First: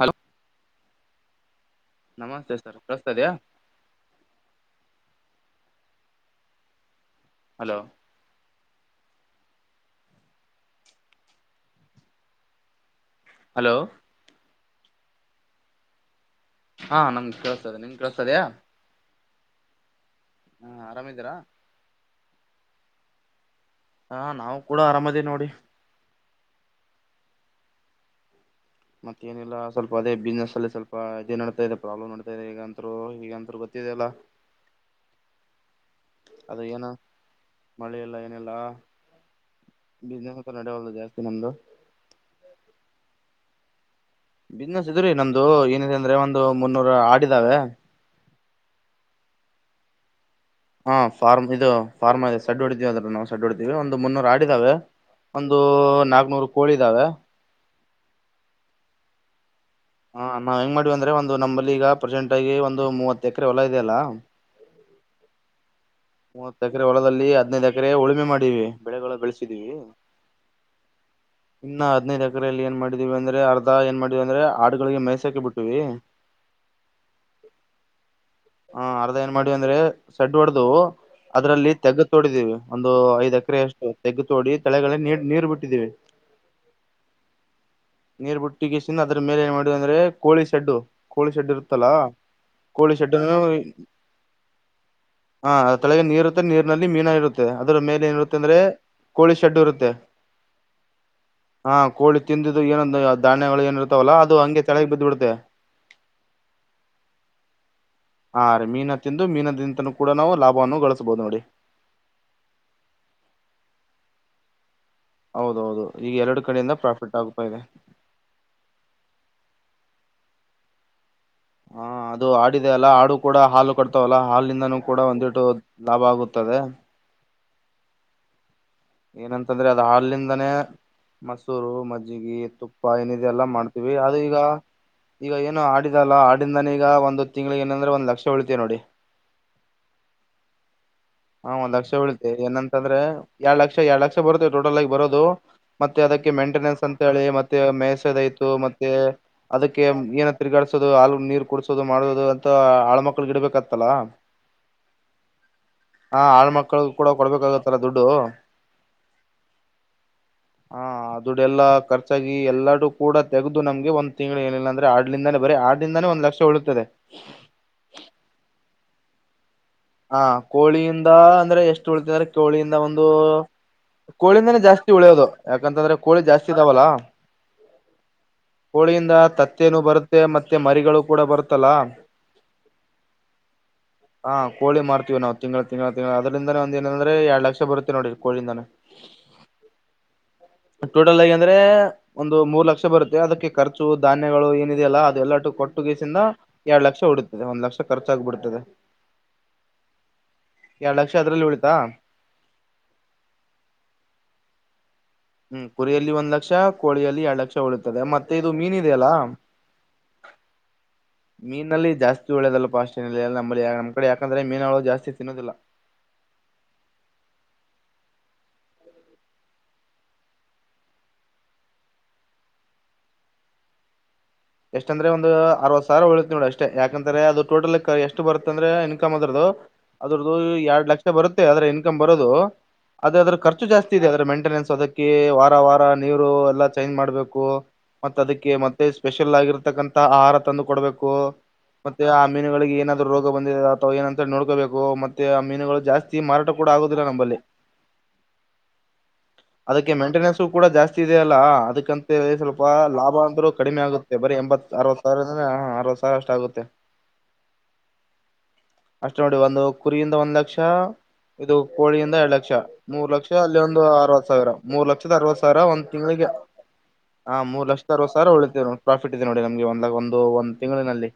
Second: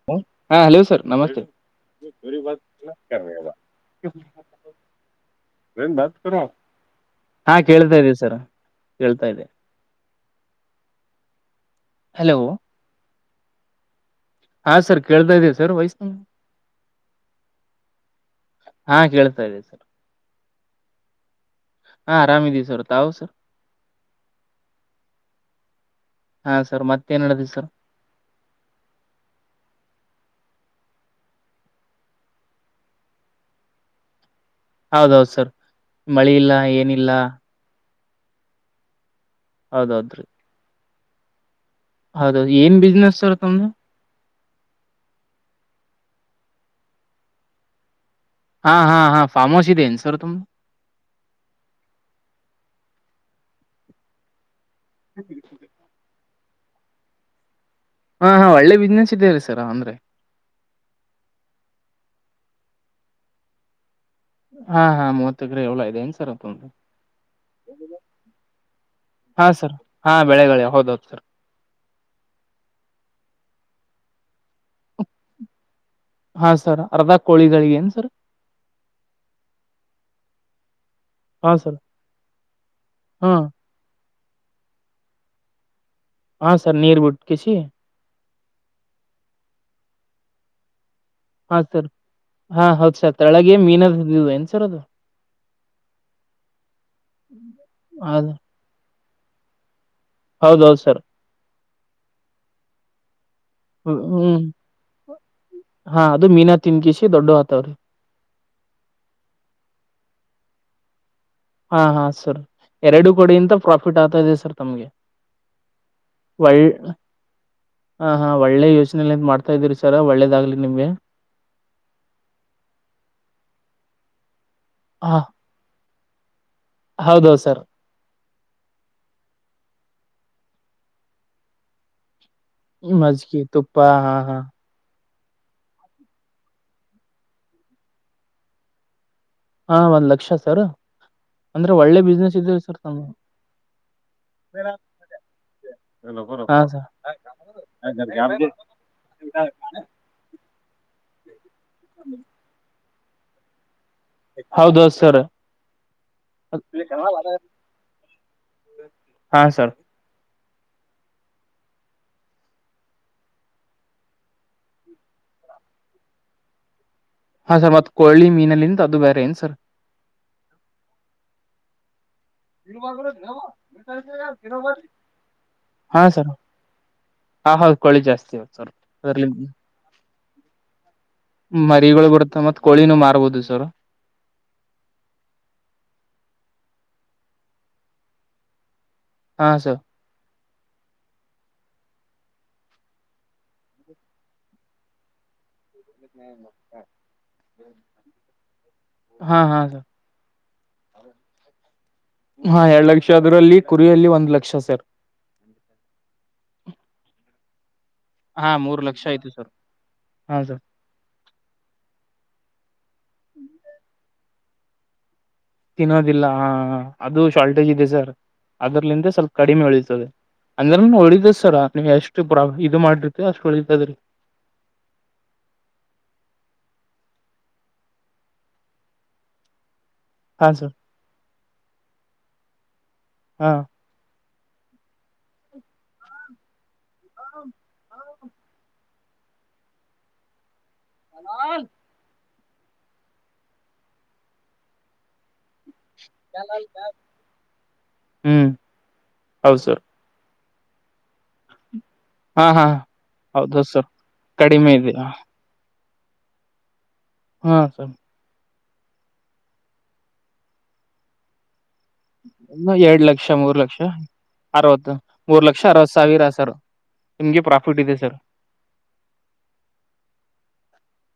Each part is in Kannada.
ಹಲೋ ಹಾ, ಹಲೋ, ಸರ್ ನಮಸ್ತೆ! [unintelligible] ಬರಿ, ಬ. ನಮಸ್ತೆ ಸರ್ ಕೇಳಿಸ್ತಿದೆಯಾ [unintelligible] ಹಾ, ಹಲೋ ಕೇಳ್ತಾ, ಇದೆ, ಸರ್. [unintelligible] ಕೇಳುತ್ತಾ, ಇದೆ, ಹಲೋ. [inaudible] ಹಲೋ.. [unintelligible] ಹಾ, ಸರ್, ಕೇಳ್ತಾ, ಇದೇ, ಸರ್, ವಯಸ್ಸು. [unintelligible] ಹಾ, ನಮ್ಗ್, ಕೇಳಸ್ತದೆ, ನಿನ್ ಕೇಳಸ್ತದಯ? [unintelligible] ಸರಿ, ಸರ್? [inaudible] ಹಾ, ಆರಾಮಿದ್ದೀರಾ? [inaudible] ಹಾ, ಆರಾಮಿದೀವಿ, ಸರ್, ತಾವು, ಸರ್. [unintelligible] ಹಾ, ನಾವು, ಕೂಡ, ಅರಮಿಧಿ, ನೋಡಿ? [unintelligible] ಹಾ, ಸರ್, ಮತ್ತೇನ್, ಹೇಳಿದು, ಸರ್? [unintelligible] ಮತ್ತೇನಿಲ್ಲ, ಸ್ವಲ್ಪ, ಅದೇ ಬಿಸ್ನೆಸ್, ಅಲ್ಲಿ, ಸ್ವಲ್ಪ ಇದೇ ನಡತಾ ಇದೆ ಪ್ರಾಬ್ಲಮ್ ನಡತಾ ಇದೆ ಈಗಂತ್ರು, ಈಗಂತರು, ಗೊ? [inaudible] ಇದೆಲ್ಲ! [inaudible] ಹೌದೌದು, ಸರ್, ಮಳಿ, ಇಲ್ಲ, ಅದು ಏನ ಏನಿಲ್ಲ? [inaudible] ಮಳೆ, ಇಲ್ಲಾ, ಏನಿಲ್ಲ ಹೌದೌದ್ರಿ ಬಿಸ್ನೆಸ್, ಅಂತ ನಡೆಯವಲ್ಲ, ಜಾಸ್ತಿ, ನಮ್ದು. [inaudible] ತಮ್ಮ. [inaudible] ಬಿಸ್ನೆಸ್, ಇದ್ರೀ, ನಮ್ಧು, ಏನಿದ್ರೆ, ಅಂದ್ರೆ, ಒಂದು ಮುನ್ನೂರ, ಆಡಿದಾವೆ! [inaudible] ಹಾ, ಹಾ, ಹಾ, ಫಾರ್ಮೌಸ್, ಇದೇನ್, ಸರ್ ತುಂಬ? [inaudible] ಹಾ, ಫಾರ್ಮ್, ಇದು ಫಾರ್ಮ್ ಇದೆ ಸಡ್ ಹೊಡಿದೀವಿ! ಅದ್ರ, ನಾವು ಸಡ್, ಹೊಡಿದೀವಿ ಒಂದು, ಮುನ್ನೂರ್, ಆಡಿದಾವೆ? [inaudible] ಒಂದು, ನಾಕ್ನೂರು, ಕೋಳಿ ಇದಾವೆ! [inaudible] ಹಾ, ಹಾ, ಒಳ್ಳೆ, ಬಿಸ್ನೆಸ್, ಇದ್ದೇ, ಸ. [inaudible] ಹ ನಾವ್ ಹೆಂಗ್ ಮಾಡ್ವಿ ಅಂದ್ರೆ ಒಂದು ನಮ್ಮಲ್ಲಿ ಈಗ ಪ್ರೆಸೆಂಟ್ ಆಗಿ ಒಂದು ಮೂವತ್ ಎಕರೆ ಎಲ್ಲಾ ಇದೆ ಅಲ್ಲಾ ಹಾ ಹಾ ಮೂವತ್ತೆಕ್ರ ಹೂಲ ಐ ಮೂವತ್ತ ಎಕರೆ ಹೊಲದಲ್ಲಿ ಹದ್ನೈದು ಎಕರೆ ಉಳುಮೆ ಮಾಡೀವಿ ಬೆಳೆಗಳು ಬೆಳೆಸಿದೀವಿ ಹೌದ ಸರ್ ಇನ್ನು ಹದೈದ್ ಎಕರೆೆಯಲ್ಲಿ ಏನ್ ಮಾಡಿದೀವಿ ಅಂದ್ರೆ ಅರ್ಧ ಏನ್ ಮಾಡಿವಿ ಅಂದ್ರೆ ಹಾಡುಗಳಿಗೆ ಮೈಸಾಕಿ ಬಿಟ್ಟಿವಿ ಹಾ ಸರ್ ಅರ್ಧ ಕೋಳಿಗಳಿಗೆ ಏನ್ ಸರ್ ಹಾ ಅರ್ಧ ಏನ್ ಮಾಡವಿ ಅಂದ್ರೆ ಸೆಡ್ ಹೊಡೆದು ಹಾ ಅದ್ರಲ್ಲಿ ಸರ್ ತೆಗ್ಗ ತೋಡಿದೀವಿ ಒಂದು ಹಾ ಐದ್ ಎಕರೆ ಅಷ್ಟು ತೆಗ್ಗು ತೋಡಿ ತಳೆಗಳೇ ನೀ ನೀರು ಬಿಟ್ಟಿದ್ದೀವಿ ಹಾ ಸರ್ ನೀರ್ ಬಿಟ್ಕಿಸಿ ನೀರ್, ಬಿುಟ್ಟಿಗೆಸನ್, ಅದ್ರ, ಮೇಲೆ, ಏನ್, ಮಾಡಿದೀವಿ! ಅಂದ್ರೆ ಕೋಳಿ, ಶೆಡ್ಡು ಕೋಳಿ ಶೆಡ್ ಇರುತ್ತಲ್ಲ, ಕೋಳಿಡ್. [inaudible] ಕೆಳಗೆ, ಮೀನ, ಅದೇ, ಏನೂಸರು. [inaudible] ಹಾ ಅದ ತಳಗೆ ನೀರು ಇರುತ್ತೆ ನೀರ್ನಲ್ಲಿ ಮೀನ ಇರುತ್ತೆ ಅದ್ರ ಮೇಲೆ ಏನಿರುತ್ತೆ ಅಂದ್ರೆ ಕೋಳಿ ಶೆಡ್ಡು ಇರುತ್ತೆ ಹೌದೌದ ಸರ್ ಹಾ ಕೋಳಿ ತಿಂದಿದ್ದು ಏನಂದ ಧಾನ್ಯಗಳು ಏನ ಇರ್ತಾವಲ್ಲ ಅದು ಹ್ಮ್ ಹಂಗೆ ತೆಳಗೆ ಬಿದ್ದು ಬಿಡುತ್ತೇ ಹಾ ಅದು ಮೀನಾ ತಿನ್ಕಿಸಿ ದೊಡ್ಡ ಆತವ್ರಿ ಹಾ ರೀ ಮೀನ ತಿಂದು ಮೀನದಿಂದೂ ಕೂಡ ನಾವು ಲಾಭವನ್ನು ಗಳಿಸಬಹುದು ನೋಡಿ ಹಾ ಹಾ ಸರ್ ಎರಡು ಕೋಡಿಯಂತ ಪ್ರಾಫಿಟ್ ಆಗ್ತಾ ಇದೆ ಸರ್ ತಮ್ಗೆ ಹೌದೌದು ಈಗ ಎರಡು ಕಡೆಯಿಂದ ಪ್ರಾಫಿಟ್ ಆಗ್ತಾ ಇದೆ ಹಾ ಹಾ ಒಳ್ಳೆ ಯೋಚನೆ ಮಾಡ್ತಾ ಇದೀರಿ ಸರ್ ಒಳ್ಳೇದಗ್ಲಿ ನಿಮ್ಗೆ ಹ ಅದು ಆಡಿದೆ ಅಲ್ಲ ಆಡು ಕೂಡ ಹಾಲು ಕಟ್ತವಲ್ಲ ಹಾಲಿಂದಾನೂ ಕೂಡ ಒಂದಿಟ್ಟು ಲಾಭ ಆಗುತ್ತೆ ಹೌದೌದ ಸರ್ ಏನಂತಂದ್ರೆ ಅದ ಹಾಲಿಂದಾನೇ ಮಸೂರು ಮಜ್ಜಗಿ ತುಪ್ಪ ಏನ ಎನ್ನಿದೆ ಮಜ್ಗಿ ಎಲ್ಲ ತುಪ್ಪ ಮಾಡ್ತೀವಿ ಹಾ ಅದು ಈಗ ಹಾ ಈಗ ಏನು ಆಡಿದಲ್ಲ ಆಡಿಂದಾನ ಈಗ ಒಂದ ತಿಂಗಳಿಗ ಏನಂದ್ರೆ ಒಂದ್ ಲಕ್ಷ ಉಳಿತೆ ನೋಡಿ ಹಾ ಒಂದ್ ಲಕ್ಷ ಸರ್ ಹಾ ಅಂದ್ರೆ ಒಂದ್ ಲಕ್ಷ ಒಳ್ಳೆ ಉಳಿತೆ ಬಿಸ್ನೆಸ್ ಇದೆ ಸರ್ ಏನಂತಂದ್ರೆ ಎರಡ್ ಲಕ್ಷ ಎರಡ್ ಲಕ್ಷ ಬರುತ್ತೇ ಟೋಟಲ್ ಆಗಿ ಬರೋದು ಮತ್ತೆ ಅದಕ್ಕೆ ತಮ್ದು ಹಾ ಮೇಂಟೆನೆನ್ಸ್ ಸರ್ ಅಂತ ಹೇಳಿ ಮತ್ತೆ ಮೇಸದತು ಮತ್ತೆ ಅದಕ್ಕೆ ಏನ ತಿರ್ಗಾಡಿಸೋದು ಅ ನೀರ್ ಕುಡಸೋದು ಮಾಡೋದು ಅಂತ ಆಳ ಮಕ್ಳು ಗಿಡಬೇಕ ಹೌದೌದ ಸರ್ ಹ ಆಳ್ಮಕ್ಳು ಕೂಡ ಕೊಡ್ಬೇಕಾಗತ್ತಲ್ಲ ದುಡ್ಡು ಹಾ ಸರ್ ಹಾ ಅದುಡ್ಡ ಎಲ್ಲಾಖರ್ಚಾಗಿ ಎಲ್ಲಡು ಕೂಡ ತಗದು ನಮ್ಗೆ ಒಂದ್ ತಿಂಗಳ ಏನಿಲ್ಲ ಅಂದ್ರೆ ಆಡ್ಲಿಂದಾನೇ ಬರೀ ಆಡಿಂದಾನೆ ಒಂದ ಲಕ್ಷ ಉಳಿತ್ತದೆ ಹಾ ಸರ್ ಮತ್ ಕೊಳ್ಳಿ ಮೀನಲ್ಲಿಂತ ಅದು ಬೇರ ಏನ್ ಸರ್ ಹಾ ಕೋಳಿಯಿಂದ ಅಂದ್ರೆ ಎಷ್ಟು ಉಳಿತ ಅಂದ್ರೆ ಕೋಳಿಯಿಂದ ಒಂದು ಕೋಳಿಯಿಂದನೇ ಜಾಸ್ತಿ ಉಳಿಯದು ಯಾಕಂತಂದ್ರೆ ಹಾ ಕೋಳಿ ಸರ್ ಜಾಸ್ತಿ ಇದಾವಲ್ಲ ಹಾ ಹೌದು ಕೋಳಿ ಜಾಸ್ತಿ ಸರ್ ಕೋಳಿಯಿಂದ ಅದ್ರಲ್ಲಿ ತತ್ತೇನ ಬರುತ್ತೆ ಮತ್ತೆ ಮರಿಗಳು ಕೂಡ ಬರುತ್ತಲ್ಲ ಮರಿಗಳು ಬಿಡತ್ತ ಮತ್ ಕೋಳಿನೂ ಮಾರ್ಬೋದು ಸರ ಹ ಕೋಳಿ ಮಾರತವಿ ನಾವು ತಿಂಗಳು ತಿಂಗಳ ತಿಂಗಳು ಅದ್ರಿಂದಾನೇ ಒಂದ ಏನಂದ್ರೆ ಎರಡು ಲಕ್ಷ ಬರುತ್ತೆ ನೋಡಿ ಕೋಳಿಂದಾನೇ ಹಾ ಸರ್ ಟೋಟಲ್ ಆಗಿ ಅಂದ್ರೆ ಒಂದು ಮೂರು ಲಕ್ಷ ಬರುತ್ತೆ ಅದಕ್ಕೆ ಖರ್ಚು ಧಾನ್ಯಗಳು ಏನಿದೆಯಲ್ಲ ಅದು ಎಲ್ಲಟು ಕೊಟ್ಟ ಟ್ಟಗಸಿಂದ ಎರಡ್ ಲಕ್ಷ ಉಡತ್ತದೆ ಒಂದ್ ಲಕ್ಷ ಖರ್ಚಾಗಬಿಡ್ತದೆ ಹಾ ಹಾ ಸ ಎರಡ ಲಕ್ಷ ಅದ್ರಲ್ಲಿ ಉಳಿತಾ ಹಾ ಎರಡ್ ಲಕ್ಷ ಅದ್ರಲ್ಲಿ ಕುರಿಯಲ್ಲಿ ಒಂದ್ ಲಕ್ಷ ಸರ್ ಹ್ಮ್ ಕುರಿಯಲ್ಲಿ ಒಂದ್ ಲಕ್ಷ ಕೋಳಿಯಲ್ಲಿ ಎರಡ್ ಲಕ್ಷ ಉಳ ಮತ್ತೆ ಇದು ಹಾ ಮೀನ ಮೂರ್ ಇದೆೆ ಲಕ್ಷ ಅಲ್ಲಾ ಆಯ್ತು ಸರ್ ಹಾ ಸರ್ ಮೀನಲ್ಲಿ ಜಾಸ್ತಿ ಒಳ್ಳೇದಲ್ಲ ಪಾಸ್ ನ ನ ನಮ್ಮ ಕಡೆ ಯಾಕಂದ್ರೆ ಮೀನಗಳು ಜಾಸ್ತಿ ತಿನ್ನೋದಿಲ್ಲ ತಿನ್ನೋದಿಲ್ಲ ಹ ಅದು ಶಾರ್ಟೇಜ್ ಇದೆ ಸರ್ ಅದರ್ಲಿಂದ ಸ್ವಲ್ಪ ಕಡಿಮೆ ಉಳೀತದೆ ಅಂದ್ರ ಉಳಿತದ ಸರ ನೀವ್ ಎಷ್ಟು ಇದು ಮಾಡ್ರಿತಿ ಅಷ್ಟ್ ಉಳಿತದ್ರೀ ಎಷ್ಟಂದ್ರೆ ಒಂದು ಅರವತ್ ಸಾವಿರ ಉಳಿತಿ ನೋಡಿ ಅಷ್ಟೇ ಯಾಕಂದ್ರೆ ಅದು ಟೋಟಲ್ ಎಷ್ಟ ಬತ್ತಂದ್ರ ಇನ್ಕಮ್ ಅದ್ರದದು. ಅದ್ರ್ದ ಹಾ ಸರ್ ಎರಡು ಲಕ್ಷ ಬರುತ್ತೆ ಅದ್ರ ಇನ್ಕಮ್ ಬರೋದು ಆದ್ರೆ ಅದ್ರ ಹಾ ಖರ್ಚು ಜಾಸ್ತಿ ಇದೆ ಅದ್ರ ಮೆಂಟ. ಮಂಟನೆನ್ಸ್ ಅದಕ್ಕೆ ವಾರ ವಾರ ನೀರು ಎಲ್ಲಾ ಚೇಂಜ್ ಮಾಡ್ಬೇಕು ಮತ್ತ ಅದಕ್ಕೆ ಮತ್ತೆ. ಸ್ಪೆಷಲ್ ಆಗಿರತಕ್ಕಂತ ಆಹಾರ ತಂದು ಕೊಡ್ಬೇಕು ಮತ್ತೆ. ಮೀನುಗಳಿಗೆ ಏನಾದ್ರು ರೋಗ ಬಂದಿದೆ ಅಥವಾ ಏನಂತ ನೋಡ್ಕೋಬೇಕು ಮತ್ತೆ. ಮೀನುಗಳು ಜಾಸ್ತಿ ಮಾರಾಟ ಕೂಡ ಆಗುವುದಿಲ್ಲ ನಂಬಲ್ಲಿ ಹ್ಮ್ ಹೌದ್ ಸರ್ ಅದಕ್ಕೆ ಮೇಂಟೆನೆನ್ಸ್. ಕೂಡ ಜಾಸ್ತಿ ಇದೆ ಅಲ್ಲ ಅದಕ್ಕಂತ ಹಾ ಸ್ವಲ್ಪ ಹಾ ಲಾಭ ಅಂದ್ರು. ಹೌದ ಕಡಿಮೆ ಸರ್ ಆಗುತ್ತೆ ಬರೀ ಎಂಬತ್ ಕಡಿಮೆ ಇದೆ ಅರವತ್ತು ಸಾವಿರ ಅಂದ್ರ ಅರವತ್ತ್ತು ಸಾವಿರ ಅಷ್ಟ ಆಗುತ್ತೆ. ಹಾ ಸರ್. ಅಷ್ಟ ನೋಡಿ ಒಂದು ಕುರಿಯಿಂದ ಒಂದ್ ಲಕ್ಷ ಇದು ಕೋಳಿಯಿಂದ ಎರಡ್ ಲಕ್ಷ ಮೂರ್ ಲಕ್ಷ ಅಲ್ಲಿ ಒಂದು ಅರವತ್ ಸಾವಿರ ಮೂರ್ ಅರವತ್ತು ಲಕ್ಷದ ಅರವತ್ ಮೂರ್ ಲಕ್ಷ ಸಾವಿರ ಒಂದ್ ಅರವತ್ ಸಾವಿರ ತಿಂಗ್ಗಳಿಗೆ ಸರ್ ಹಾ ನಿಮ್ಗೆ ಮೂರ್ ಪ್ರಾಫಿಟ್ ಲಕ್ಷ ಇದೆ ಅರವತ್ತು ಸರ್ ಸಾವಿರ ಉಳಿತೇವ್. ಪ್ರಾಫಿಟ್ ಇದೆ ನೋಡಿ ನಮ್ಗೆ ಒಂದ್ ಒಂದು ಒಂದ್ ತಿಂಗಳಿನಲ್ಲಿ.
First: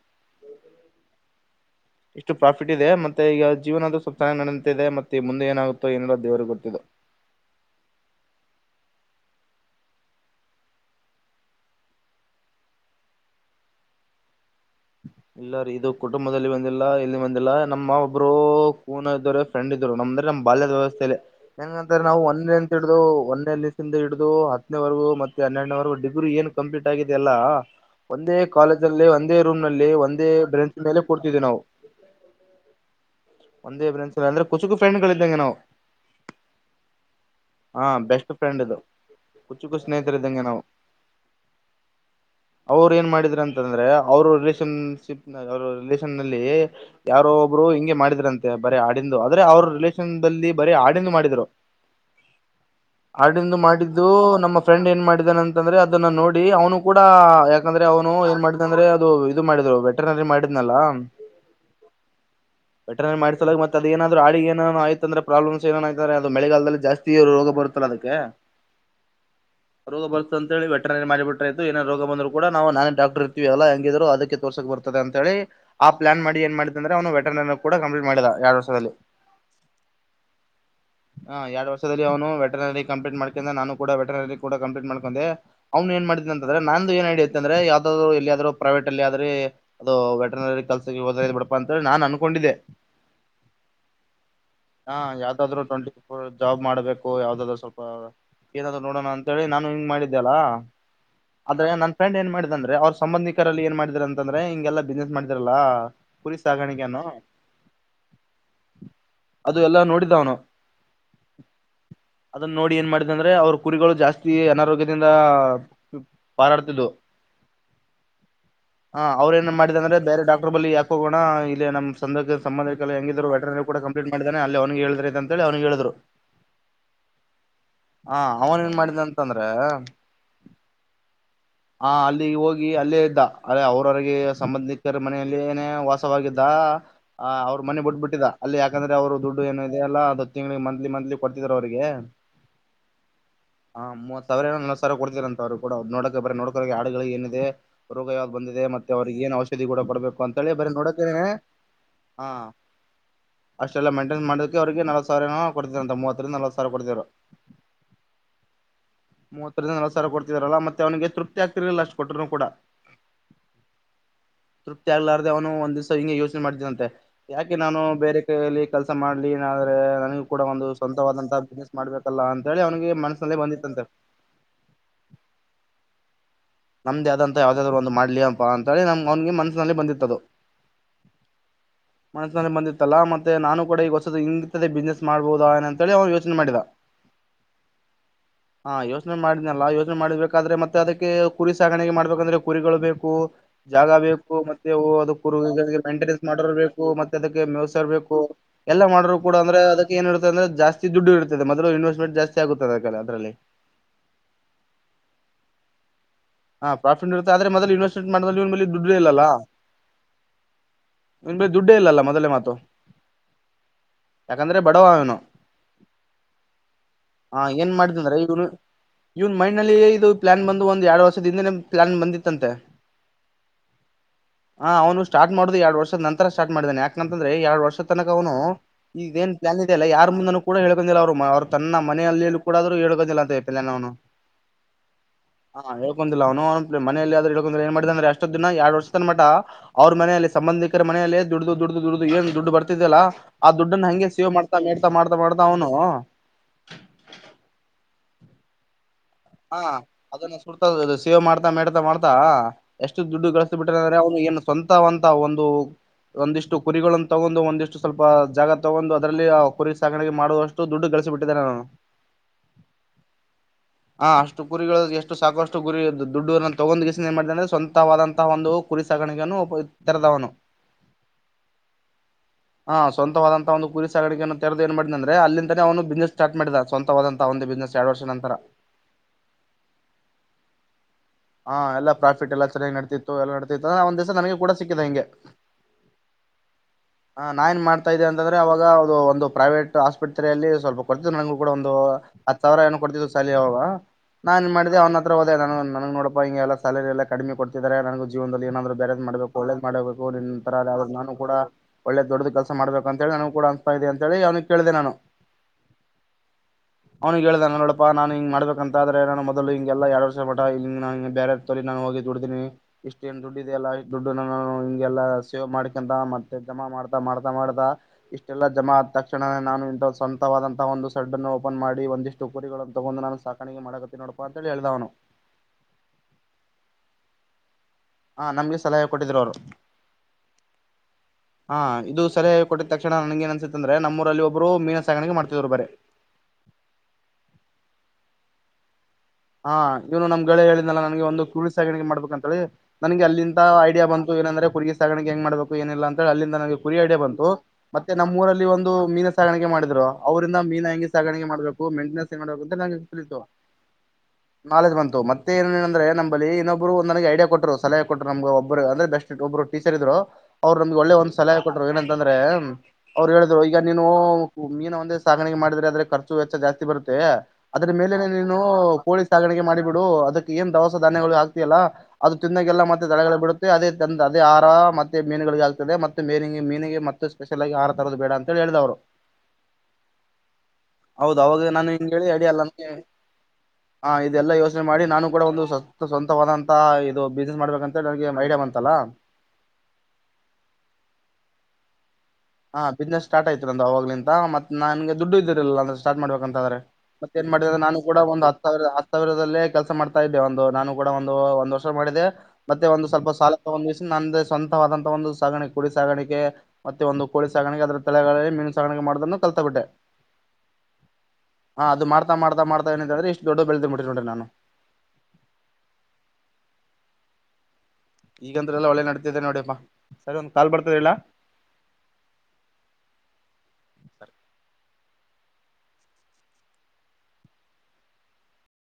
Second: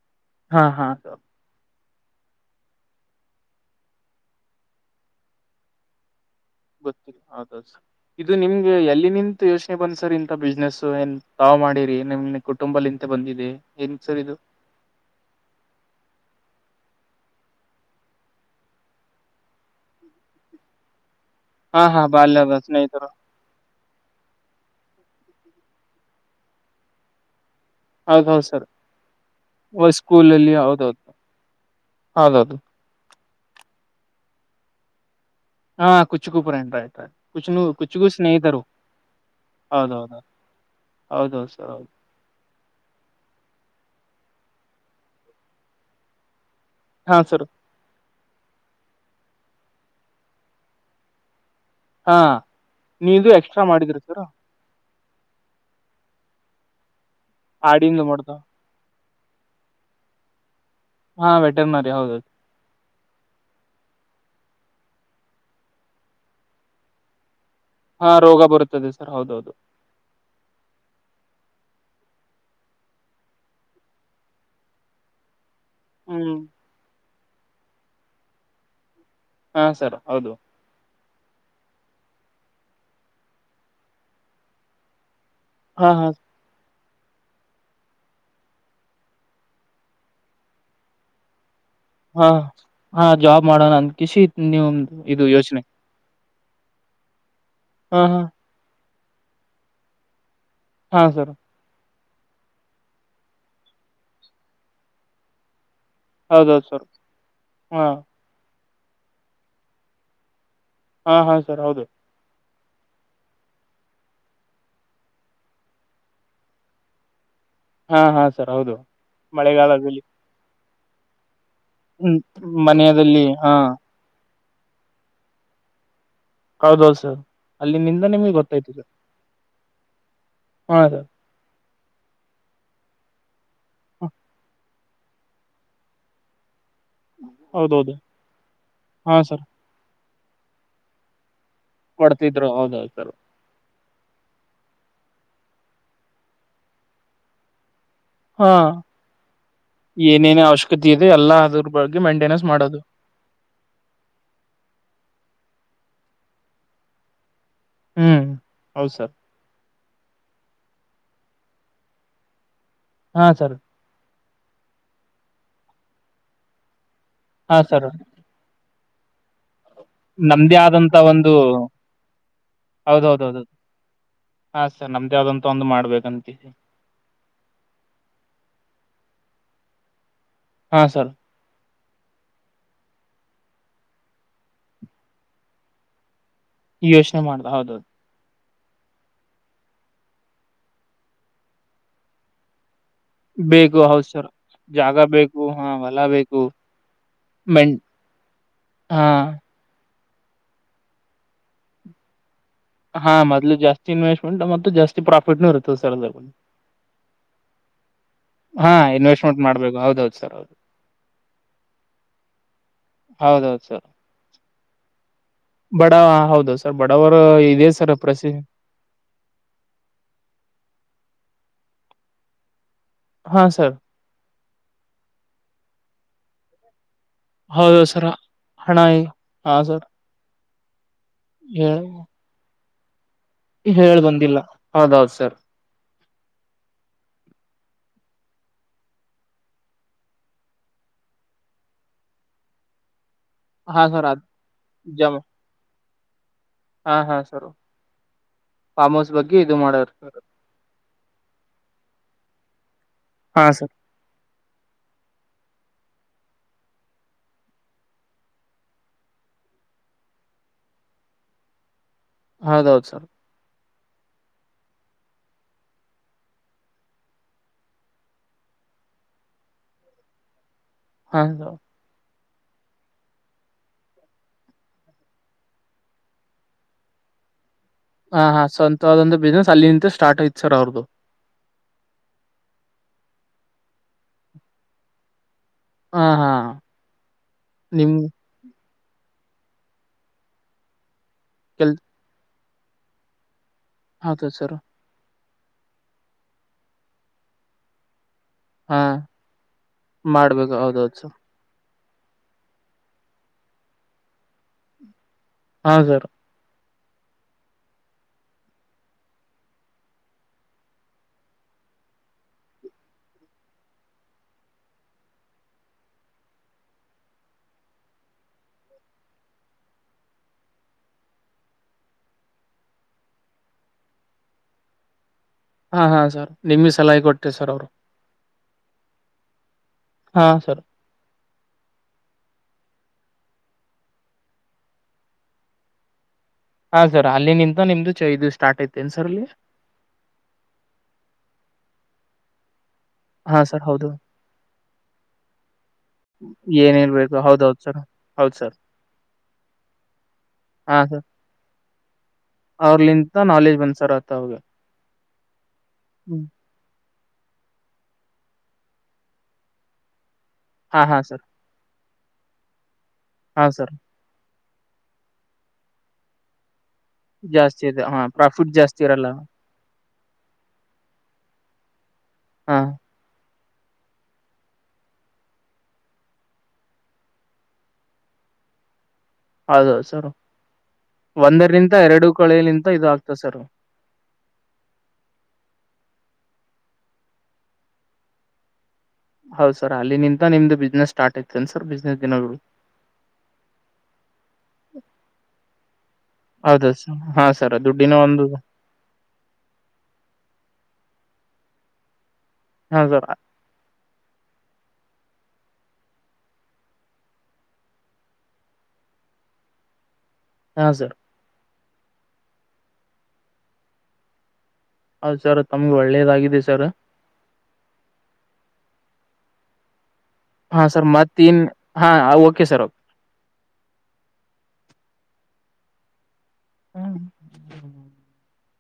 ಹಾ ಹಾ ಇಷ್ಟು ಪ್ರಾಫಿಟ್ ಇದೆ ಮತ್ತೆ ಈಗ ಜೀವನ ಅದು ಸ್ವಲ್ ನಡೆತ ಇದೆ ಮತ್ತೆ ಮುಂದೆ ಏನಾಗುತ್ತೋ ಏನ. ಗೊತ್ತಿಲ್ಲ ಹೌದೌದು ಇದು ನಿಮ್ಗೆ ಎಲ್ಲಿ ನಿನ್. ಯೋಚನೆ ಬಂದ್ ಸರ್ ಇಂತ ಬಿಸ್ನೆಸ್ ಏನ್ ತಾಾವ್ ಮಾಡಿರಿ ನಿಮ ಕುಟುಂಬದಲ್ಲಿಂತೆ ಬಂದಿದೆ ಏನ್ ಸರ್ ಇದು. ಹ ಇಲ್ಲ ರೀ ಇದು ಕುಟುಂಬದಲ್ಲಿ ಬಂದಿಲ್ಲ ಇಲ್ಲಿ ಬಂದಿಲ್ಲ ನಮ್ಮ ಒಬ್ರು ಪುಣೆ ಇದಾರೆ ಫ್ರೆಂಡ್ ಇದ್ರು ನಮ್ಮ್. ಅಂದ್ರೆ ನಮ್ ಬಾಲ್ದ ವ್ಯವಸ್ಥೆಲಿ ಹಾ ಹೆಂಗಂತ್ರ ಹಾ ನಾವು ಬಾಲ್ಯದ ಒಂದೆಂತ ಹಿಡ್ದು ಸ್ನೇಹಿತರು ಒಂದೆಲ್ಲಿಸಿಂದ ಹಿಡ್ದು ಹ. ಹನೆವರೆಗ ಮತ್ತೆ ಹನ್ನೆಡನವರೆಗ ಡಿಗ್ರಿ ಏನ್ ಕಂಪ್ಲೀಟ್ ಆಗಿದೆೆಯಲ್ಲ. ಹೌದ ಒಂದೇ ಹೌದು ಸರ್ ಕಾಲೇಜ್ ನಲ್ಲಿ ಒಂದೇ ರೂಮ್ ನಲ್ಲಿ. ಅಲ್ಲಿ ಒಂದೇ ಸ್ಕೂಲ್ ಅಲ್ಲಿ ಬ್ರಂಚ್ ಮೇಲೆ ಹೌದೌದು ಕೊಡ್ತಿದ್ದವಿ ನಾವು. ಹೌದೌದು ಒಂದೇ ಬ್ರೆಂಚ್ ಕುಚುಕು ಫ್ರೆಂಡ್ಗಳು ಹಾ ಕುಚ್ಚು ಕುಪುರ ರ ಕು ಹಾ ಕುಚ್ಚಗೂನ ಬೆಸ್ಟ್ ತರು ಫ್ರೆಂಡ್ ಇದು ಕುಚುಕು ಹೌದೌದ ಸ್ನೇಹಿತರಿದ್ದಂಗೆ ಹೌದೌದು ಸರ್ ಹೌದು. ಅವರು ಏನ್ ಮಾಡಿದ್ರ ಅಂತಂದ್ರೆ ಅವರು ರಿಲೇಷನ್ಶಿಪ್ ಅವ್ರ ರಿಲೇಷನ್ ನಲ್ಲಿ. ಹಾ ಯಾರೋ ಸರ್ ಒಬ್ರು ಹಿಂಗೆ ಮಾಡಿದ್ರಂತೆ ಬರೀ ಆಡಿಂದು ಆದ್ರೆ ಅವ್ರ ರಿಲೇಷನ್ಲ್ಲಿ ಬರೀ ಆಡಿಂದು ಮಾಡಿದ್ರು. ಹಾ ನೀದು ಆಡಂದು ಎಕ್ಸ್ಟ್ರಾ ಮಾಡಿದ್ರಿ ಮಾಡಿದ್ದು ಸರ್ ನಮ್ಮ ಫ್ರೆಂಡ್ ಏನ್ ಮಾಡ. ಇದನಂತಂದ್ರೆ ಅದನ್ನ ನೋಡಿ ಅವನು ಕೂಡ ಯಾಕಂದ್ರೆ ಆಡಿಂದು ಅವನು ಮಾಡ್ದ ಏನ್ ಮಾಡತ ಅಂದ್ರೆ ಅದು. ಮಾಡರು ವೆಟನರಿ ಮಾಡಿದ್ನಲ್ಲ ಹಾ ವೆಟರ್ನರಿ ಹೌದೌದು ವೆಟನರಿ ಮಾಡಲ ಮ ಅದ ನಾದ. ಆಗೆ ಏನೋ ಆಯತ ಅಂದ್ರ ಪ್ರಾಬ್ಲಮಸ್ ಏನನ್ ಆ್ತ ಅದು ಮಳಗಾಲದಲ್ಲಿ ಜಾಸ್ತಿ ರೋಗ ಬರು. ಹಾ ಅದಕ್ಕೆ ರೋಗ ಬರುತ್ತದೆ ಸರ್ ಹೌದೌದು ರೋಗ ಬರ್ತ ಅಂತ ಹೇಳಿ ವೆಟ್ರನರಿ ಮಾಡಿ ಬಿಟ್ರ ಆಯ್ತು. ರೋಗ ಬಂದ್ರರು ಕೂಡ ನಾವು ನಾನೇ ಡಾಕ್ಟರ್ ಇರ್ತಿವಾಲ ಅಲ್ಲ ಹೆಂಗಿದ್ ಅದಕ್ಕೆ ತರ್ಸಕಕ್ ಬರ್ತದೆ ಅಂತ ಹೇಳಿ ಆ ಪ್ಲಾನ್ ಮಾಡಿ ಹ್ಮ್ ಏನ್ ಮಾಡ್ದಂದ್ರೆ ಅವನು ವೆಟನ ಕೂಡ ಕಂಪ್ ಮಾಡಿದ ಎರಡ್ ವರ್ಷದಲ್ಲಿ ಹಾ ಸರ್ ಹೌದು. ಹ ಎರಡ್ ವರ್ಷದಲ್ಲಿ ಅವನು ವೆಟನರಿ ಕಂಪ್ಲೀಟ್ ಮಾಡ್ಕೊಂಡ್ರೆ ನಾನು ಕೂಡ ವೆಟನರಿ ಕೂಡ ಕಂಪ್ಲೀಟ್ ಮಾಡ್ಕೊಂಡೆ. ಅವ್ನ್ ಹಾ ಹಾ ಏನ್ ಮಾಡಿದ ಅ್ರೆ ನನ್ ಏ ಡಿಯ ಐ ಅಂದ್ರೆ ಯಾವ್ದಾದ್ ಎಲ್ಲಿಲ್ಲಾದ್ ಪ್ರೈವಟ್. ಆದ್ರೆ ಅದು ವೆಟನರಿ ಕೆಲ್ಸ ಹೋದ ಬಿ. ಅಂತೇಳಿ ನಾನ್ ಹಾ ಅನ್ಕೊಂಡಿದ್ದೆ ಹಾ ಜಾಬ್ ಮಾಡೋಣ ಅಂದ ಕಿಸಿ ಹ ನಿಮ್ದು ಇದು ಯೋಚನೆ ಯಾವ್ದಾದ್ರು ಟ್ಂಟಿ. ಜಾಬ್ ಮಾಡ್ಬೇಕು ಯಾವ್ದಾದ್ರು ಸ್ವಲ್ಪ ಹಾ ಹಾ ಏನಾದ್ರು ನೋಡೋಣ ಅಂತೇಳಿ ನಾನು ಹಿಂಗ್ ಮಾಡಿದ್ದೆಲ್ಲ. ಹಾ ಸರ್ ಆದ್ರೆ ನನ್ ಫ್ರೆಂಡ್ ಏನ್ ಮಾಡಿದ ಅಂದ್ರೆ ಅವ್ರ ಸಂಬಂಧಿಕರ. ಲ್ಲಿ ಏನ್ ಮಾಡಿದೀ ಅಂದ್ರೆ ಹಿಗೆಲ್ಲ ಬಿಸ್ನೆಸ್ ಮಾಡಿದರಲ್ಲಾ. ಹೌದೌದು ಸರ್ ಹಾ. ಅದು ಎಲ್ಲಾ ನೋಡಿದ ಅವನು. ಹಾ ಹಾ ಸರ್ ಹೌದು. ಅದನ್ನ ನೋಡಿ ಏನ್ ಮಾಡಿದೆ ಅಂದ್ರೆ ಅವ್ರ ಕುರಿಗಳು ಜಾಸ್ತಿ ಅನಾರೋಗ್ಯದಿಂದ ಪಾರಾಡ್ತಿದ್ವು. ಹಾ ಹಾ ಸರ್ ಹೌದು ಮಳೆಗಾಲದಲ್ಲಿ. ಋಣ ಇಲ್ಲಿ ಹ್ಮ್ ನಮ್ಮ್ಂದಕ್ಕೆ ಸಂಬಧಕ್ಕೆಲ್ಲ ಮನೆಯಲ್ಲಿ ಹೆಂಗಿದ್ರು ಹಾ ವೆಟರ್ ಕೂ ಕಂಲೀಂಟ್ ಮಾಡಿ. ಇದಾನ ಅಲ್ಲಿ ಅವನಿಗೆ ಹೇಳಿದ್ರೈ ಅಂತ ಹೇಳಿ ಅವನಿಗೆ ಹೇಳ್ರು. ಕೌದಲ್ಸ ಅಲ್ಲಿ ನಿಂದ ನಿಮ್ಗೆ ಅವನ್ ಗೊತ್ತಾಯ್ತಿ ಏನ್ ಸ. ಮಾಡಿದ ಅಂತಂದ್ರೆ ಹೌದು. ಹ ಅಲ್ಲಿ ಹೋಗಿ ಅಲ್ಲೇ ಇದ್ದ ಅ ಅವ್ರವರಿಗೆ ಸಂಬಂಧ ನಿ ಕರ ಮನೆಯಲ್ಲಿ ಏನೇ ವಾಸವಾಗಿದ್ದ. ಆ ಅವ್ ಮನೆ ಹೌದೌದು ಬಿಟ್ಡ್ಬಟ್ಟಿದ ಅ ಯಾಕಂದ್ರ ಅವರು ಹಾ ದುಡ್ಡು ಸರ್ ಏನುನದೆಲ್ಲ ಅ ಹ ತಿಂಗಳಿಗೆ ಮಂತ್ಲಿ ಮಂತ್ಲಿ ಕೊಟ್. ಕೊಡ್ತಿದ್ರು ಹೌದೌ ಸರ್. ಹಾ ಮೂವತ್ ಸಾವಿರ ಏ ನಲ್ಸಾವರ ಕೊಡ್ತೀರ ಅಂತ ಅವರು ಕೂಡ ನೋಡಕ ಬ್ರ ನೋಡಕೋ ಆಡುಗಳು ಏನಿದೆ. ರೋಗ ಯಾವ್ದ್ ಹಾ ಬಂದಿದೆ ಮತ್ತೆ ಅವ್ರಿಗೆ ಏನ್ ಔಷಧಿ ಕೂಡಬೇಕು ಅಂತ ಹೇಳಿ ಬರೀ ನೋಡಕನೆ. ಮೈಂಟೆನೆನ್ಸ್ ಮಾಡೋದು. ಅಷ್ಟೆಲ್ಲ ಮೈಂಟೈನ್ಸ್ ಮಾಡದಕ್ಕೆ ಅವ್ರಿಗೆ ನಲ್ವತ್ತು ಸಾವಿರನ ಕೊಡ್ತರು ಅಂತ ಮೂವತ್ತರಿಂದ ನಲ್ವತ್ತು ಸಾವಿರ ಕೊಡ್ತಿದ್ರು. ಹ್ಮ್ ಹೌದು ಸರ್ [inaudible] ರಲ್ಲ ಮತ್ತೆ ಅವನಿಗೆ ತೃಪ್ತಿ ಆಗ್ತಿರ್ಲಿಲ್ಲ ಅಷ್ಟ ಕೊಟ್ಟರು ಕೂಡ. ಹಾ ಸರ್. ತೃಪ್ತಿ ಆಗ್ಲಾರ್ದ ಅವನು ಒಂದ ದಿವ್ಸ ಹಿಂಗೆ ಯೋಚನೆ ಮಾಡ್ತನಂತೆ ಹಾ ಯಾಕೆ ನಾನು ಸರ್ ಬೇರೆ ಕೈಲಿ. ಕೆಲಸ ಮಾಡ್ಲಿನಾದ. ನನಗೂ ಕೂಡ ನಮ್ದೇ ಒಂದು ಆದಂತ ಒಂದು ಸ್ವಂತವಾದಂತ ಬಿಸ್ನೆಸ್ ಮಾಡ್ಬೇಕಲ್ಲ ಅಂತ ಹೇಳಿ ಅವನಿಗೆ ಮನಸ್ಸಿನಲ್ಲೇ ಹೌದೌದೌದು ಬಂದಿತ್ತಂತೆ. ಹಾ ಸರ್ ನಮ್ದ್ ಯಾವ್ದಂತ ಒಂದು ಮಾಡ್ಬೇಕಂತಿ. ನಮ್ದ ಯಾವ್ದಂತ ಯಾವ್ದಾದ್ ಒಂದು ಮಾಡ್ಲಿ ಅಪ್ಪಾ ಅಂತ ಹೇಳಿ ನಮ್ ಅವ್ನಿಗೆ ಮನಸ್ಸಿನಲ್ಲಿ ಬಂದಿತ್ತತದು. ಹಾ ಸರ್ ಮನಸ್ಸಿನಲ್ಲಿ ಬಂದಿತ್ತಲ್ಲ ಮತ್ತ ನಾನು ಕೂಡ ಈಗ ಹೊಸದ ಹಿಂಗದೆ ಬಿಸ್ನೆಸ್ ಮಾಡ್ಬಹುದಾ ಏ ಅಂತ ಹೇಳಿ ಅವ್ ಯೋಚ. ಯೋಚನೆ ಮಾಡ್ದ ಹೌದೌದು. ಹಾ ಯೋಚನೆ ಮಾಡ್ನಲ್ಲಾ ಯೋನೆ ಮಾಡ್ಬೇಕಾದ್ರೆ ಮತ್ತೆ ಅದಕ್ಕೆ ಕುರಿ ಸಾಗಾಣೆ ಮಾಡ್ಬೇಕಂದ್ರೆ ಕುರಿಗಳು ಬೇಕು. ಬೇಕು ಜಾಗ ಹೌದು ಸರ್ ಬೇಕು ಮತ್ತೆ ಜಾಗ ಅದ ಬೇಕು ಹಾ ಹೊಲ ಮೈಂಟೆನೆನ್ಸ್ ಮಾಡರ್ ಬೇಕು ಮತ್ತೆ ಅದಕ್ಕೆ ಮೆಣ್ ಮೇಸರ್ ಬು. ಎ ಹಾ ಮಾಡ್ರರುೂ ಅಂದ್ರೆ ಅದಕ್ಕೆ ಏ ಇತ ಅಂದ್ರೆ ಜಸ್ ಡ್ರ್ತದೆ ಮದಲು ಇನ್ವೆಸ್ಟ್ಮೆಂಟ್ ಜಾಸ್ತಿ ಆಗುತ್ತದೆ ಅದಕ್ಕೆ ಹಾ ಅದ್ರಲ್ಲಿ ಮದ್ಲು ಜಾಸ್ತಿ ಇನ್ವೆಸ್ಟ್ಮೆಂಟ್ ಮತ್ತು ಜಾಸ್ತಿ ಪ್ರಾಫಿಟ್ನು ಇರುತ್ತದೆ ಸ್ಥಳದಲ್ಲಿ. ಹಾ ಪ್ರಾಫಿಟ್ ಇರುತ್ತೆ ಆದ್ರೆ ಮೊದ್ಲ್ ಇನ್ವೆಸ್ಟ್ ಮಾಡವ ಮೇಲೆ ಹಾ ದುಡ್ಡು ಇಲ್ವಲ್ಲ. ಇನ್ವೆಸ್ಟ್ಮೆಂಟ್ ಮಾಡ್ಬೇಕು ಹೌದೌದು ಸರ್ ಹೌದು ಇನ್ ಬಿ ದುಡ್ಡೇ ಇಲ್ಲಲ್ಲ ಮೊದಲೇ ಮಾತು ಹೌದೌದು ಸರ್ ಯಾಕಂದ್ರೆ ಬಡವನು. ಬಡ ಹೌದು ಸರ್ ಬಡವರು ಇದೆ ಸರ್. [unintelligible] ಇವ್ ಮೈಂಡ್ ನಲ್ಲಿ ಇದು ಪ್ಲಾನ್ ಬಂದು ಒಂದ ಎರಡ್ ವರ್ಷ. ದಿಂದನೆ ಪ್ಲಾನ್ ಬಂದಿತ್ತಂತೆ ಹಾ ಸರ್ ಹ ಅವನು ಸ್ಟಾರ್ಟ್ ಮಾಡುದು ಎರಡು ವರ್ಷ. ನಂತರ ಸ್ಟಾರ್ ಮಾಡಿದೇೆ ಯಾಕಂತಂದ್ರೆ ಎರಡು ವರ್ಷ ಹೌದು ತನಕ ಸರ್ ಅವನು ಹಣ ಈಗ ಏನ್ ಹಾ ಪ್ಲಾನ್ದೆಲ್ಲ ಸರ್ ಯಾರ ಮುಂದನ್ನು ಕೂಡ ಹೇಳ. ಲ್ಲ ಅವರು ಅವರು ತನ್ನ ಮನೆಯಲ್ಲಿಯೂ ಕೂಡಾದ್ರರು ಹೇಳಗಂದಿಲ್ಲ. ಹೇಳ್ ಬಂದಿಲ್ಲ ಹೌದೌ ಹೌದು ಸರ್. ದಿಲ್ಲ ಅವ ಮನೆಯಲ್ಲಿ ಏನ್ ಮಾಡ ಅಂದ್ರೆ ಎಷ್ಟೊ ದಿನ ಎರಡ್ ವರ್ಷ ತನ್ ಮಟ ಅವ್ರ ಮನೆಯಲ್ಲಿ ಸಂಬಂಧಿಕರ ಮನೆ ಮ ದುಡಡು ದುಡ ದುಡಡು ಏ ದುಡ್ಡು ಬರ್ತಿದ್ದಲ್ಲಾ. ಆ ಹಾ ದುಡ್ಡನ್ನ ಹಂಗೆ ಸರ್ ಅದ್ ಶೀವ್ ಮಾಡ್ತಾ ಮಾಡ್ತಾ ಮಾಡ್ತಾ ಜಮ ಮಾಡ್ತಾ ಅವನು ಹಾ ಹಾ ಸ ಪಾಮೋ. ಹಾ ಅದನ್ನ ಸುಡ್ತಾ. ಸೇವೆ ಮಾಡ್ತಾ ಮಾಡೇತಾ ಮಾಡ್ತಾ ಎಷ್ಟು ದುಡ್ಡು ಹಾ ಗಳಿಸ ಸರ್ ಬಿಟ್ಟ್ರ ಅಂದ್ರೆ ಅವನು ಏನು ಸ್ವಂತವಂತ ಒಂದು. ಒಂದಿಷ್ಟು ಕುರಿಗಳನ್ನು ತಗೊಂಡು ಒಂದಿಷ್ಟು ಸ್ವಲ್ಪ ಜಾಗ ತಗೊಂಡು ಅದರಲ್ಲಿ ಆ ಕುರಿ ಸಾಗಣೆಗೆ ಮಾಡುವಷ್ಟು ದುಡ್ಡು. ಬಿಟ್ಟಿದರೆ ಅವನು. ಹೌದೌದು ಸರ್ ಹ ಅಷ್ಟು ಕುರಿಗಳು ಎಷ್ಟು ಸಾಕಷ್ಟು ಕುರಿ ದುಡ್ಡವರನ್ನ ತಗೊಂಡ್ ಗಸ ಏನ್ ಮಾಡೆ ಸ್ವಂತವಾದಂತಹ ಒಂದು. ಕುರಿ ಸಾಕಾಣನು ತರದಾವನು ಹದು [inaudible] ಹಾ ಸ್ವಂತವಾದಂತಹ ಒಂದು ಕುರಿ ಸಾಗಾಣಿಗೆನ್ನು ತೆದ ಏ ಮಾಡಿದೆ ಅ್ರ ಅಲ್ಲಿಂದನೇನು ಬಿಸ್ನೆಸ್ ಸ್ಟಾರ್ಟ್ ಮಾಡಿದ ಸ್ವಂತವಾದಂತಹ ಒಂದು ಬಿಸ್ನೆಸ್. ಎರಡು ವರ್ಷ ನಂತರ ಅದಂತ ಬ್ಯುಸಿನೆಸ್ ಅಲ್ಲಿ ನಿಂತ ಸ್ಟ್ ಆಯತೆ ಸರ್ ಅವ್ರ್ದದು. ಹಾ ಎಲ್ಲ ಪ್ರಾಫಿಟ್ ಎಲ್ಲ ಚನ್ನಾಗಿ ನಡತಿತ್ತು ಎಲ್ಲಾ ನಡತಿತ್ತು ಅಂದ್ರೆ ಒಂದ್ ದಿವಸ ನನಗೆ ಕೂಡ ಸಿಕ್ಕಿದೆ ಹಂಗೆ. ಹಾ ಹಾ ಹ ನಾ ಏನ್ ಮಾಡ್ತಾ ನಿಮ್ ಇದ್ದೆ ಅಂತಂದ್ರೆ ಅವಾಗ. ದು ಒಂದು ಪ್ರೈವೇಟ್ ಆಸ್ಪತ್ರೆಯಲ್ಲಿ ಸ್ವಲ್ಪ ಕೊಡ್ತಿದ್ರು ನಂಗಗೂ ಕೂಡ ಒಂದು ಕೆಲ್ ಹತ್ತುತ್ ಸಾವಿರ ಏನೋ ಕೊಡ್ತಿದ್ರು ಸಾಲ ಯಾಗ. ಹೌದೌದು ನಾನ್ ಸರ್ ಮಾಡಿದೆೆ ಅವ್ನ ಹತ್ರ ಹೋದೆ ನ ನನ್ಗ್ ನೋಡಪಾ ಹಿಂ ಎಲ್ಲ ಸಾಲರಿ ಎಲ್ಲ ಕಡಿಮಿ ಕೊಡ್ತಿದಾರೆ ನನ. ಜೀವನದಲ್ಲಿ ಏನಾದ್ರು ಹಾ ಬೇರೆದ್ ಮಾಡ್ಬೇಕು ಒಳ್ಳೇದ್ ಮಾಡ್ಬೇಕು ನಿನ್ನ ತರ ಹೌದೌದು ನಾನು ಸರ್ ಕೂಡ. ಒಳ್ಳೆ ದೊಡ್ಡದು ಕೆಲಸ ಮಾಡಬೇಕುಂತ ಹೇಳಿ ನನಗ ಕೂಡ ಅನ್ತ ಇದೆ ಅಂತೇಳಿ ಅವ್ನು ಕೇಳಿದೆ ನಾನು ಹ ಸರ್ ಅವ್ನಿಗೆ ಹೇಳ್ದ ನೋಡಪ್ಪ ನಾನ್ ಹಿಂಗ ಮಾಡ್ಬೇಕಂತ್ರ ನಾನು ಮೊದಲು ಹಿಂಗೆಲ್ಲ ಎರಡು ವರ್ಷ ಮಠ ಬೇರೆ ತೊ ನಾನು ಹೋಗಿ ದುಡ್ದಿನಿ ಇಷ್ಟ ಏನ್ ದುಡ್ಡ ಇದದೆಲ್ಲ ದುಡ್ಡ ನ ಹಿಂಗೆಲ್ಲ ಸೇ್ ಮಾಡ್ಕಂತ ಮತ್ತೆ ಜಮಾ ಮಾಡ್ತಾ ಮಾಡ್ತಾ ಮಾಡ್ತಾ ಇಷ್ಟೆಲ್ಲ ಜಮಾ ಆದ ತಕ್ಷಣೇ ನಾನು ಇಂತ ಸ್ವಂತವಾದಂತ ಒಂದು ಸ ಓಪನ್ ಮಾಡಿ ಒಂದಿಷ್ಟ ಉ ಕುುರಿಗಳನ್ನು ತಗೊಂಡು ನಾನು ಸಾಕಾಣಿಕೆ ಮಾಡಕತ್ತೆ ನೋಡಪಾ ಅಂತ ಹೇಳಿ ಹೇಳಿದವನು ಹಾ ಹಾ ಸರ್ ನಿಮಗೆ ಸಲಹ ಕೊಡ್ತೇ ಸರ್ ಅವ್ರು ಹ ನಮ್ಗೆ ಸಲಹೆ ಕೊಟ್ಟಿದ್ರು ಅವ್ರು ಹಾ ಸರ್ ಹಾ ಇದು ಸರಿಹ ಕೊಟ್ಟ ತಕ್ಷಣ ನನ್ಗೆ ಏನ್ಸತ್ತೆಂದ್ರೆ ನಮ್ಮ ೂರಲ್ಲಿ ಒಬ್ಬರು ಮೀನ ಸಾಗಣಿಕೆ ಮಾಡ್ತಿದ್ರು ಬರೇ ಹಾ ಸರ್ ಅಲ್ಲಿ ನಿಂತ ನಿಮ್ದು ಇದು ಸ್ಟಾರ್ಟ್ ಐತ ಹಾ ಇವನು ನಮ್ ಗಳೆ ಹೇಳಿದನಲ್ಲ ನನ್ಗೆ ಒಂದು ಕಳಿ ಸಾಗಾಣಿಕೆ ಮಾಡ್ಬೇಕ ಅಂತ ಹೇಳಿ ನನಗೆ ಅಲ್ಲಿಂದ ಹಾ ಸರ್ ಐಡಿಯಾ ಹೌದು ಬಂತು ಏಂದ್ರೆ ಕುುಗ ಸಾಗಾಣೆ ಹೆಂಗ ಮಾಡ್ಬೇಕು ಏನಿಲ್ಲ ಅಂತ ಹೇಳ ಅಲ್ಲಿಂದ ನನಗೆ ಕುುರಿ ಏನ್ ಐಡಿಯಾ ಹೇಳ್ಬೇಕು ಬಂತು ಹೌದೌದು ಸರ್ ಮತ್ತೆ ನಮ್ಮ ಹೌದ್ ಊರಲ್ಲಿ ಸರ್ ಒಂದು ಮೀನ ಸಾಗಾಣಿಕೆ ಮಾಡ್ರು ಅವ್ರಂದ ಮೀನ ಹೆಂಗ ಸಾಗಾಣಿಕೆ ಮಾಡಬೇಕು ಮೇಂಟೆನೆನ್ಸ್ಂಗ ಮಾಡಬೇಕ ಅ ಂತ ನಾಲೆಜ್ ಬಂದ್ ಸರ್ ಅವಾಗ ನಾಳೆಜ್ ಬಂತು ಮತ್ತೆ ಏನಏನಂದ್ರೆ ಹ್ಮ್ ನಂಬಲ್ಲಿ ಇನ್ನೊಬ್ರು ಒಂದು ನನಗೆ ಐಡಿಯಾ ಕೊಟ್ಟರು ಸಲಹೆ ಕೊಟ್ಟರು ನಮ್ ಒಬ್ರು ಅಂದ್ರೆ ಬೆಸ್ಟ್ ಒಬ್ರುಟೀಚರ್ ಇದ್ರು ಅವ್ರು ನಮ್ಗೆ ಹಾ ಒಳ್ಳೆ ಹಾ ಒಂದು್ ಸರ್ ಸಲಹೆ ಕೊಟ್ಟರು ಏನಂತಂದ್ರೆ ಅವ್ರು ಹೇಳಿದ್ರು ಹಾ ಈಗ ಸರ್ ನೀನು ಮೀನ ಒಂದೇ ಸಾಗಣೆಗೆ ಮಾಡಿದ್ರೆ ಆದ್ರೆ ಖರ್ಚು ವೆಚ್ಚ ಜಾಸ್ತಿ ಬರುತ್ತೆ ಜಾಸ್ತಿ ಅದ್ರ ಇದೆ ಹಾ ಮೇಲೆನೆ ನೀನು ಪ್ರಾಫಿಟ್ ಜಾಸ್ತಿ ಇರಲ್ಲ ಪೊಲೀಸ್ ಸಾಗಾಣಣೆ ಮಾಡಿಬಿಡು ಅದಕ್ಕೆ ಏನ್ ದವಸ ಧನ್ಗಳು ಆತಿಯಲ್ಲ ಅದು ಹಾ ತಿಂದಾಗಲ್ಲ ಮತ್ತೆ ತಡಗಳ ಬಿಡುತ್ತೆ ಅದೇ ತಂದು ಅದೇ ಆಹಾರತ್ತೆ ಮೀನುಗಳಿಗೆ ಆಗ್ತದೆ ಮ ಮೀಿಗೆ ಮೀನಿಗೆ ಮತ್ತು ಸ್ಪೆಷಲ್ ಆಗಿ ಆಾರ ತರೋದು ಬೇಡ ಅಂತ ಹೇಳಿ ಹೇಳಿದವ್ರು ಹೌದು ಸರೋ ಹೌದು ಅವಾಗ ನಾನು ಒಂದರನಂತ ಹಿಂಗ ಎರಡು ಹೇಳಿ ಕಳೆಯಲಿಂತ ಇದದುಾಗಗ್ತ ಸರ್ ಎಲ್ಲ ಯೋಚನೆ ಮಾಡಿ ನಾನು ಕೂಡ ಒಂದು ಸ್ವಂತವಾದಂತಹ ಇದು ಬಿಸ್ನೆಸ್ ಮಾಡ್ಬೇಕಂತ ನನಗೆ ಐಡಿಯಾ ಬಂತಲ್ಲ ಹೌದು ಸರ್ ಅಲ್ಲಿ ನಿಂತ ನಿಮ್ದು ಬಿಸ್ನೆಸ್ ಸ್ಟಾರ್ಟ್ಯಐತ ಸರ್್ ಹಾ ಬಿಸ್ನೆಸ್ ಸ್ಟಾರ್ಟ್ ಆಯ್ತು ಅಂದ ಅವಾಗ್ಲಂತ ಮತ್ತತ್ ನನ್ಗೆ ದುಡ್ಡು ಇದ್ದಿರಲ್ಲ ಅ ಸ್ಟಾರ್ಬೇಕಂತ್ರ ಹೌದ ಸರ್ ಮತ್ತೆ ಹಾ ಸರ್ ಮಾಡ್ರೆ ನಾನು ದುಡ್ಡಿನ ಕೂಡ ಒಂದು ಹ ಸಾವಿರ ಹ ಸಾವಿರಲ್ಲೇ ಕೆಲಸ ಮಾಡ್ತಾ ಇದ್ದೆ ಒಂದು ನಾನು ಕೂಡ ಒ ಒಂದ ವರ್ಷ ಮಾಡಿದೆ ಮತ್ತೆ ಹಾ ಒಂದು ಸರ್ ಸ್ವಲ್ಪ ಸಾಲ ತಗ ನನ್ನ ಸ್ವಂತವಾದಂತ ಒಂದು ಸಾಗಣೆ ಕುಡಿ ಸಾಗಾಣಿಕೆ ಮೆ ಒಂದು ಕೋಳಿ ಸಾಗಾಣೆ ಅದ್ರ ತಲೆಗಳಲ್ಲಿ ಮೀನು ಸಾಗಾಣಿಕೆ ಮಾಡೋುದನ್ನು ಕಲ್ತಾ ಬಿಿಟ್ಟೆ ಹಾ ಸರ್ ಹಾ ಅದು ಮಾಡ್ತಾ ಮಾಡತಾ ಮಾಡತಾಏನ ಅಂದ್ರ ಇಷ್ಟು ದಡ್ಡ ಬೆಳೆ್ಟ್ಟಿ ನೋಡಿ ನಾನು ಹೌದು ಸರ್ ತಮ್ಗೆ ಒಳ್ಳೇದಾಗಿದೆ ಸರ್ ಈಗಂದ್ರೆಲ್ಲಾ ಒಳ್ಳೆ ನಡೆತಿದಿದ್ದಾರೆ ನೋಡ್ಯಪ್ಪಾ ಹಾ ಸರ್ ಮತ್ತನ್ ಹಾ ಓಕೆ ಸರ್ ಹ್ಮ್